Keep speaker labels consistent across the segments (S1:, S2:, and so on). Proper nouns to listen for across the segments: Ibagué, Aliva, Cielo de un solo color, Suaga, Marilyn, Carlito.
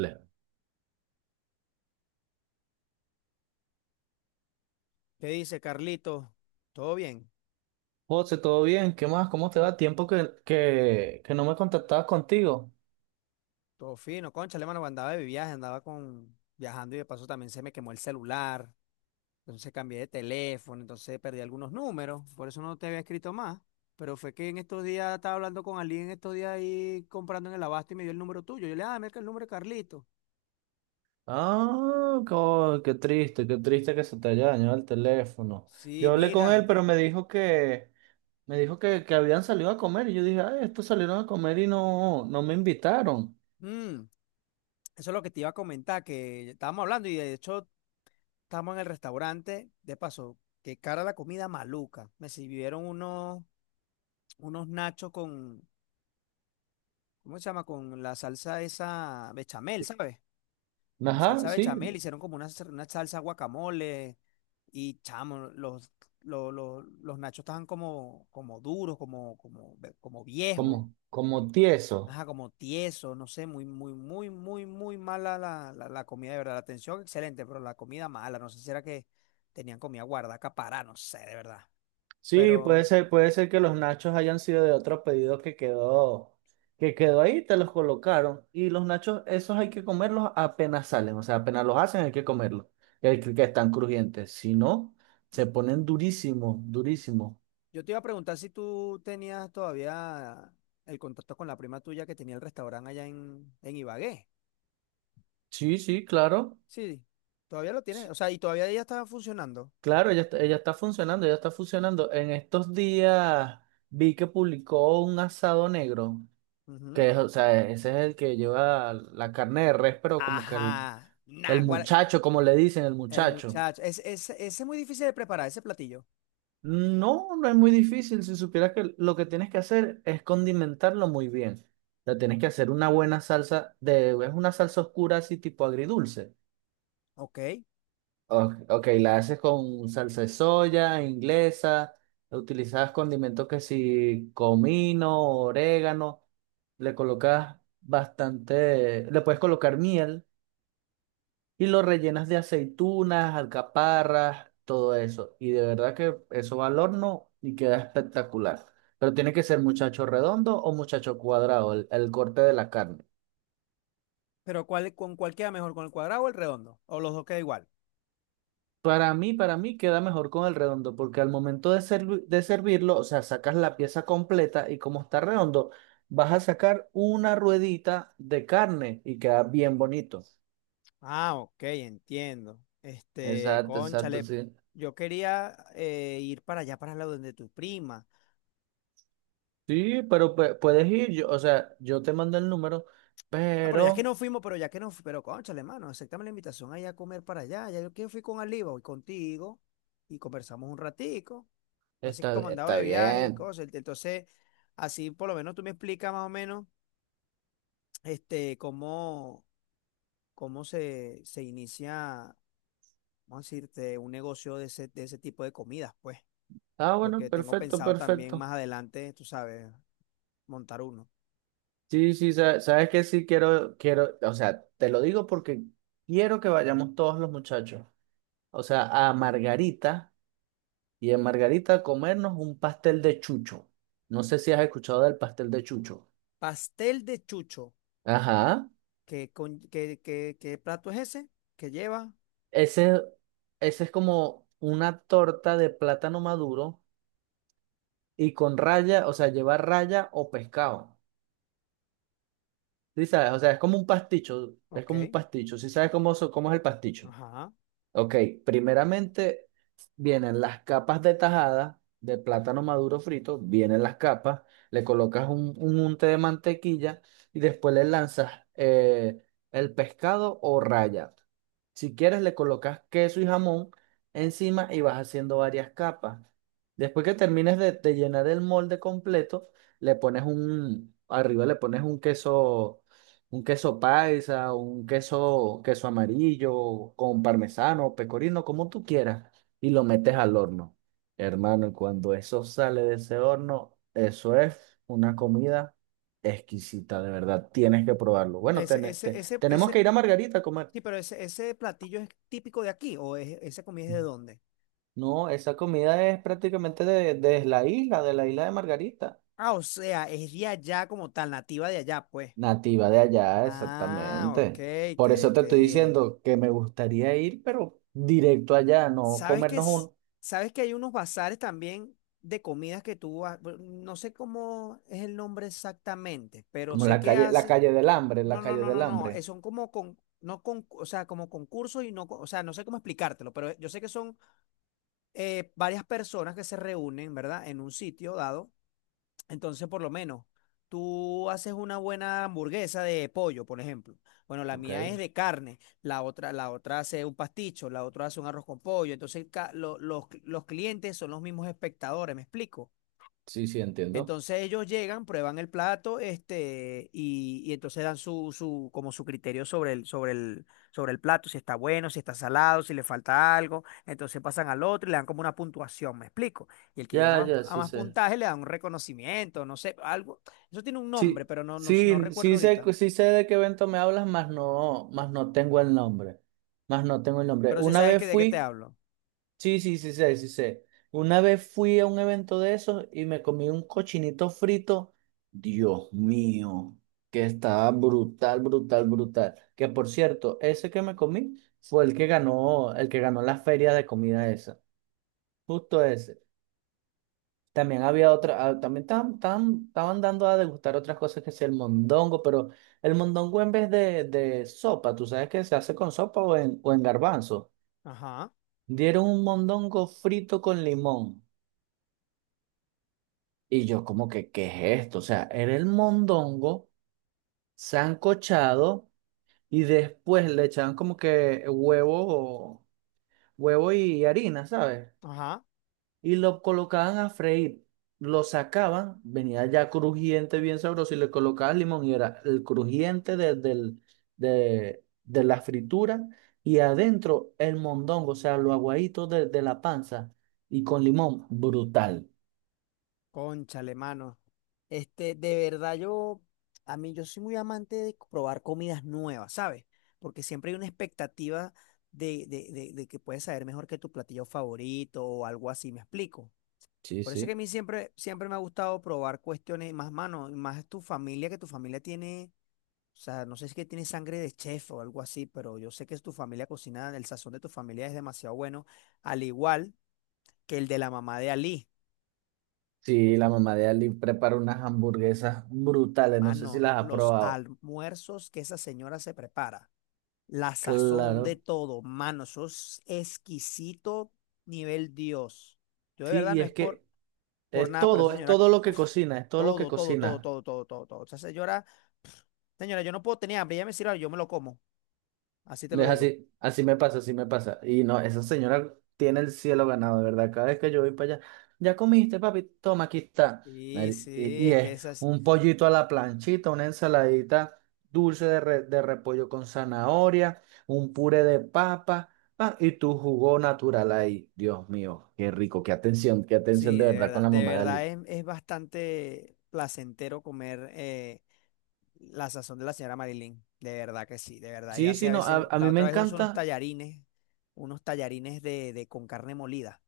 S1: Vale.
S2: ¿Qué dice Carlito? ¿Todo bien?
S1: José, ¿todo bien? ¿Qué más? ¿Cómo te
S2: ¿Cómo-
S1: va? Tiempo que no me contactabas contigo.
S2: Todo fino. Concha, hermano, andaba de viaje, andaba con viajando y de paso también se me quemó el celular. Entonces cambié de teléfono, entonces perdí algunos números. Por eso no te había escrito más. Pero fue que en estos días estaba hablando con alguien en estos días ahí comprando en el abasto y me dio el número tuyo. Yo le dije, ah, mira que el número de Carlito.
S1: Ah, qué triste que se te haya dañado el teléfono.
S2: Sí,
S1: Yo hablé con él,
S2: mira.
S1: pero me dijo que habían salido a comer. Y yo dije, ay, estos salieron a comer y no me invitaron.
S2: Mm, eso es lo que te iba a comentar, que estábamos hablando y de hecho estábamos en el restaurante. De paso, qué cara la comida maluca. Me sirvieron unos nachos con, ¿cómo se llama? Con la salsa esa bechamel, ¿sabes? Con
S1: Ajá,
S2: salsa
S1: sí,
S2: bechamel, hicieron como una salsa guacamole. Y chamo, los nachos estaban como duros, como viejos,
S1: como tieso.
S2: ajá, como tiesos, no sé, muy, muy, muy, muy, muy mala la comida, de verdad. La atención excelente, pero la comida mala, no sé si era que tenían comida guardada, acaparada, no sé, de verdad.
S1: Sí,
S2: Pero...
S1: puede ser que los nachos hayan sido de otro pedido que quedó ahí, te los colocaron. Y los nachos, esos hay que comerlos apenas salen, o sea, apenas los hacen hay que comerlos, que están crujientes. Si no, se ponen durísimos, durísimos.
S2: Yo te iba a preguntar si tú tenías todavía el contacto con la prima tuya que tenía el restaurante allá en Ibagué.
S1: Sí, sí, claro.
S2: Sí, todavía lo tienes.
S1: Sí,
S2: O sea, y todavía ella estaba funcionando.
S1: claro, ella está funcionando. En estos días vi que publicó un asado negro,
S2: Ujú.
S1: que es, o sea, ese es el que lleva la carne de res, pero como que el
S2: Ajá.
S1: El
S2: Naguará,
S1: Muchacho, como le dicen, el
S2: el
S1: muchacho.
S2: muchacho. Ese es muy difícil de preparar, ese platillo.
S1: No, no es muy difícil. Si supieras que lo que tienes que hacer es condimentarlo muy bien. O sea, tienes que hacer una buena salsa de, es una salsa oscura así tipo agridulce.
S2: Ok.
S1: Ok, la haces con salsa de soya, inglesa, utilizas condimentos que si comino, orégano, le colocas bastante, le puedes colocar miel. Y lo rellenas de aceitunas, alcaparras, todo eso. Y de verdad que eso va al horno y queda espectacular. Pero tiene que ser muchacho redondo o muchacho cuadrado, el corte de la carne.
S2: Pero ¿ con cuál queda mejor? ¿Con el cuadrado o el redondo? ¿O los dos queda igual?
S1: Para mí queda mejor con el redondo, porque al momento de, de servirlo, o sea, sacas la pieza completa y como está redondo, vas a sacar una ruedita de carne y queda bien bonito.
S2: Ah, ok, entiendo. Este,
S1: Exacto, exacto,
S2: cónchale,
S1: sí.
S2: yo quería ir para allá, para el lado de tu prima.
S1: Sí, pero puedes ir, yo, o sea, yo te mando el número,
S2: Ah, pero ya que
S1: pero...
S2: no fuimos, pero ya que no, pero cónchale, mano, aceptame la invitación ahí a comer para allá. Ya yo que fui con Aliva y contigo y conversamos un ratico. Así que
S1: Está,
S2: como andaba
S1: está
S2: de viaje y
S1: bien.
S2: cosas. Entonces, así por lo menos tú me explicas más o menos este, cómo se inicia, vamos a decirte, un negocio de ese tipo de comidas, pues.
S1: Ah, bueno,
S2: Porque tengo
S1: perfecto,
S2: pensado también
S1: perfecto.
S2: más adelante, tú sabes, montar uno.
S1: Sí, sí, sabes que sí quiero, o sea, te lo digo porque quiero que vayamos todos los muchachos, o sea, a Margarita y en Margarita a comernos un pastel de chucho. No sé si has escuchado del pastel de chucho.
S2: Pastel de chucho.
S1: Ajá.
S2: ¿Qué plato es ese? ¿Qué lleva?
S1: Ese, ese es como una torta de plátano maduro y con raya, o sea, lleva raya o pescado. Sí, sabes, o sea, es como un pasticho, es
S2: Ok.
S1: como un pasticho. Sí, sabes cómo, cómo es el pasticho.
S2: Ajá.
S1: Ok, primeramente vienen las capas de tajada de plátano maduro frito, vienen las capas, le colocas un unte de mantequilla y después le lanzas el pescado o raya. Si quieres, le colocas queso y jamón encima y vas haciendo varias capas. Después que termines de llenar el molde completo, le pones un, arriba le pones un queso, un queso paisa, un queso, queso amarillo, con parmesano, pecorino, como tú quieras, y lo metes al horno. Hermano, y cuando eso sale de ese horno, eso es una comida exquisita, de verdad. Tienes que probarlo. Bueno,
S2: Ese, ese, ese,
S1: tenemos que
S2: ese,
S1: ir a Margarita a comer.
S2: sí, pero ese platillo es típico de aquí, o ¿esa comida es de dónde?
S1: No, esa comida es prácticamente de la isla, de la isla de Margarita.
S2: Ah, o sea, es de allá como tal, nativa de allá, pues.
S1: Nativa de allá,
S2: Ah, ok,
S1: exactamente. Por eso
S2: qué,
S1: te
S2: qué
S1: estoy
S2: bien.
S1: diciendo que me gustaría ir, pero directo allá, no
S2: ¿Sabes que,
S1: comernos
S2: es-
S1: un,
S2: sabes que hay unos bazares también de comidas que tú, no sé cómo es el nombre exactamente, pero
S1: como
S2: sé que
S1: la
S2: hacen,
S1: calle del hambre, la
S2: no, no,
S1: calle
S2: no,
S1: del
S2: no, no,
S1: hambre
S2: son como con, no con, o sea, como concursos y no, o sea, no sé cómo explicártelo, pero yo sé que son varias personas que se reúnen, ¿verdad? En un sitio dado. Entonces, por lo menos, tú haces una buena hamburguesa de pollo, por ejemplo. Bueno, la
S1: Ok,
S2: mía es de carne, la otra hace un pasticho, la otra hace un arroz con pollo. Entonces, los clientes son los mismos espectadores, ¿me explico?
S1: sí, sí, entiendo.
S2: Entonces ellos llegan, prueban el plato, este, y entonces dan su criterio sobre el plato, si está bueno, si está salado, si le falta algo. Entonces pasan al otro y le dan como una puntuación, ¿me explico? Y el que llega
S1: Ya,
S2: a más,
S1: ya,
S2: a
S1: sí
S2: más
S1: sé.
S2: puntaje le dan un reconocimiento, no sé, algo. Eso tiene un nombre,
S1: Sí,
S2: pero no
S1: sí,
S2: recuerdo ahorita.
S1: sí sé de qué evento me hablas, más no tengo el nombre. Más no tengo el nombre.
S2: Pero sí
S1: Una
S2: sabes
S1: vez
S2: que de qué te
S1: fui.
S2: hablo.
S1: Sí, sí, sí sé, sí sé. Una vez fui a un evento de esos y me comí un cochinito frito. Dios mío, que estaba brutal, brutal, brutal. Que por cierto, ese que me comí fue el que ganó la feria de comida esa. Justo ese. También había otra, ah, también estaban dando a degustar otras cosas que sea el mondongo, pero el mondongo en vez de, sopa. ¿Tú sabes que se hace con sopa o en garbanzo?
S2: Ajá,
S1: Dieron un mondongo frito con limón. Y yo como que, ¿qué es esto? O sea, era el mondongo sancochado y después le echaban como que huevo, huevo y harina, ¿sabes?
S2: ajá.
S1: Y lo colocaban a freír, lo sacaban, venía ya crujiente, bien sabroso, y le colocaban limón y era el crujiente de la fritura y adentro el mondongo, o sea, lo aguadito de la panza y con limón, brutal.
S2: Cónchale, mano. Este, de verdad, yo, a mí, yo soy muy amante de probar comidas nuevas, ¿sabes? Porque siempre hay una expectativa de que puedes saber mejor que tu platillo favorito o algo así, ¿me explico?
S1: Sí,
S2: Por eso es que a
S1: sí.
S2: mí siempre, siempre me ha gustado probar cuestiones más, mano, y más tu familia, que tu familia tiene, o sea, no sé si es que tiene sangre de chef o algo así, pero yo sé que tu familia cocina, el sazón de tu familia es demasiado bueno, al igual que el de la mamá de Ali.
S1: Sí, la mamá de Ali prepara unas hamburguesas brutales, no sé si
S2: Mano,
S1: las ha
S2: los
S1: probado.
S2: almuerzos que esa señora se prepara, la sazón de
S1: Claro.
S2: todo, mano, eso es exquisito nivel Dios. Yo de
S1: Sí,
S2: verdad
S1: y
S2: no es
S1: es
S2: por,
S1: que
S2: por nada, pero esa
S1: es
S2: señora,
S1: todo lo que
S2: uf,
S1: cocina, es todo lo que
S2: todo, todo, todo,
S1: cocina
S2: todo, todo, todo, todo. Esa señora, pf, señora, yo no puedo tener hambre, ella me sirve, algo, yo me lo como, así te lo
S1: Es
S2: digo.
S1: así, así me pasa, así me pasa. Y no, esa señora tiene el cielo ganado, de verdad. Cada vez que yo voy para allá, ya comiste, papi, toma, aquí está.
S2: Sí,
S1: Mari-
S2: sí,
S1: Y, y
S2: es que
S1: es
S2: esas,
S1: un pollito a la planchita, una ensaladita dulce de, de repollo con zanahoria, un puré de papa, ah, y tu jugo natural ahí. Dios mío, qué rico, qué atención
S2: sí,
S1: de verdad con la
S2: de
S1: mamá de
S2: verdad
S1: Ali.
S2: es bastante placentero comer. La sazón de la señora Marilyn, de verdad que sí, de verdad.
S1: Sí,
S2: Ella hace
S1: sí,
S2: a
S1: no,
S2: veces,
S1: a
S2: la
S1: mí me
S2: otra vez uso unos
S1: encanta,
S2: tallarines, unos tallarines con carne molida.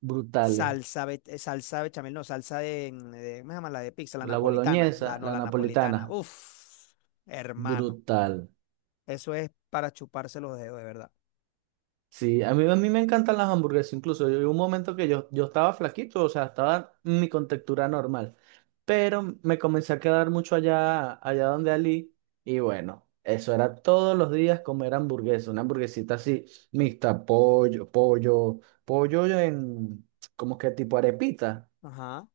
S1: brutales.
S2: Salsa bechamel, no, salsa de, ¿cómo se llama? La de pizza, la
S1: La
S2: napolitana, la
S1: boloñesa,
S2: no,
S1: la
S2: la
S1: napolitana,
S2: napolitana. Uf, hermano,
S1: brutal.
S2: eso es para chuparse los dedos, de verdad.
S1: Sí, a mí me encantan las hamburguesas, incluso hubo un momento que yo estaba flaquito, o sea, estaba en mi contextura normal, pero me comencé a quedar mucho allá, donde Ali, y bueno, eso era todos los días comer hamburguesa, una hamburguesita así, mixta, pollo en, como que tipo arepita,
S2: Ajá.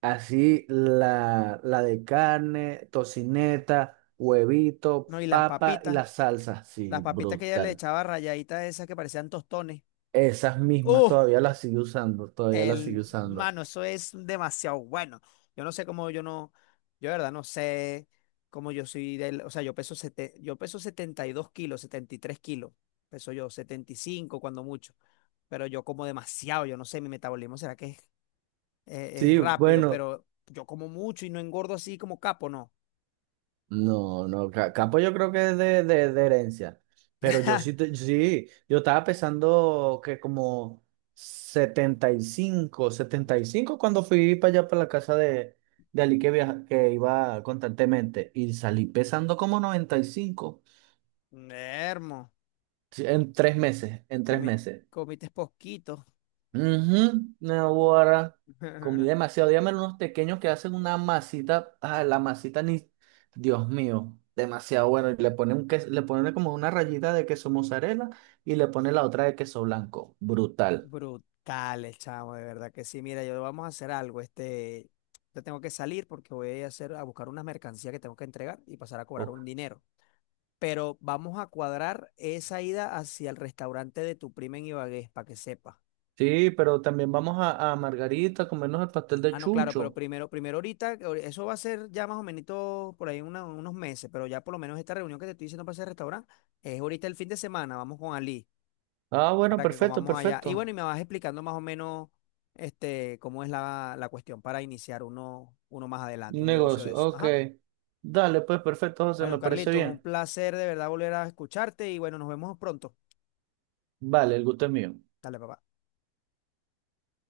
S1: así la de carne, tocineta, huevito,
S2: No, y las
S1: papa y
S2: papitas,
S1: la salsa,
S2: las
S1: sí,
S2: papitas que ella le
S1: brutal.
S2: echaba rayaditas esas que parecían tostones.
S1: Esas mismas
S2: ¡Uh!
S1: todavía las sigue usando, todavía las sigue usando.
S2: Mano, eso es demasiado bueno. Yo no sé cómo yo no, yo de verdad no sé cómo yo soy del, o sea, yo peso, yo peso 72 kilos, 73 kilos, peso yo 75 cuando mucho, pero yo como demasiado, yo no sé, mi metabolismo será que es
S1: Sí,
S2: rápido,
S1: bueno,
S2: pero yo como mucho y no engordo así como capo, no.
S1: no, no, ca- Capo yo creo que es de herencia, pero yo sí, sí, yo estaba pensando que como setenta y cinco cuando fui para allá, para la casa de Ali que, viaja, que iba constantemente y salí pesando como 95,
S2: Hermo,
S1: sí, en 3 meses, en tres
S2: comite,
S1: meses.
S2: comites poquitos.
S1: Ujú, Naguará. Comí demasiado. Dígame unos pequeños que hacen una masita. Ah, la masita ni. Dios mío, demasiado bueno. Y le ponen un le ponen como una rayita de queso mozzarella y le ponen la otra de queso blanco. Brutal.
S2: Brutales, chamo, de verdad que sí. Mira, yo vamos a hacer algo. Este, yo tengo que salir porque voy a hacer, a buscar unas mercancías que tengo que entregar y pasar a cobrar un
S1: Uf.
S2: dinero. Pero vamos a cuadrar esa ida hacia el restaurante de tu prima en Ibagué, para que sepa.
S1: Sí, pero también vamos a Margarita a comernos el pastel de
S2: Ah, no, claro, pero
S1: chucho.
S2: primero ahorita, eso va a ser ya más o menos por ahí unos meses, pero ya por lo menos esta reunión que te estoy diciendo para ese restaurante es ahorita el fin de semana. Vamos con Ali
S1: Ah, bueno,
S2: para que
S1: perfecto,
S2: comamos allá. Y bueno,
S1: perfecto.
S2: y me vas explicando más o menos este, cómo es la cuestión para iniciar uno, más adelante, un negocio de
S1: Negocio,
S2: eso.
S1: ok.
S2: Ajá.
S1: Dale, pues perfecto, José,
S2: Bueno,
S1: me parece
S2: Carlitos, un
S1: bien.
S2: placer de verdad volver a escucharte y bueno, nos vemos pronto.
S1: Vale, el gusto es mío.
S2: Dale, papá.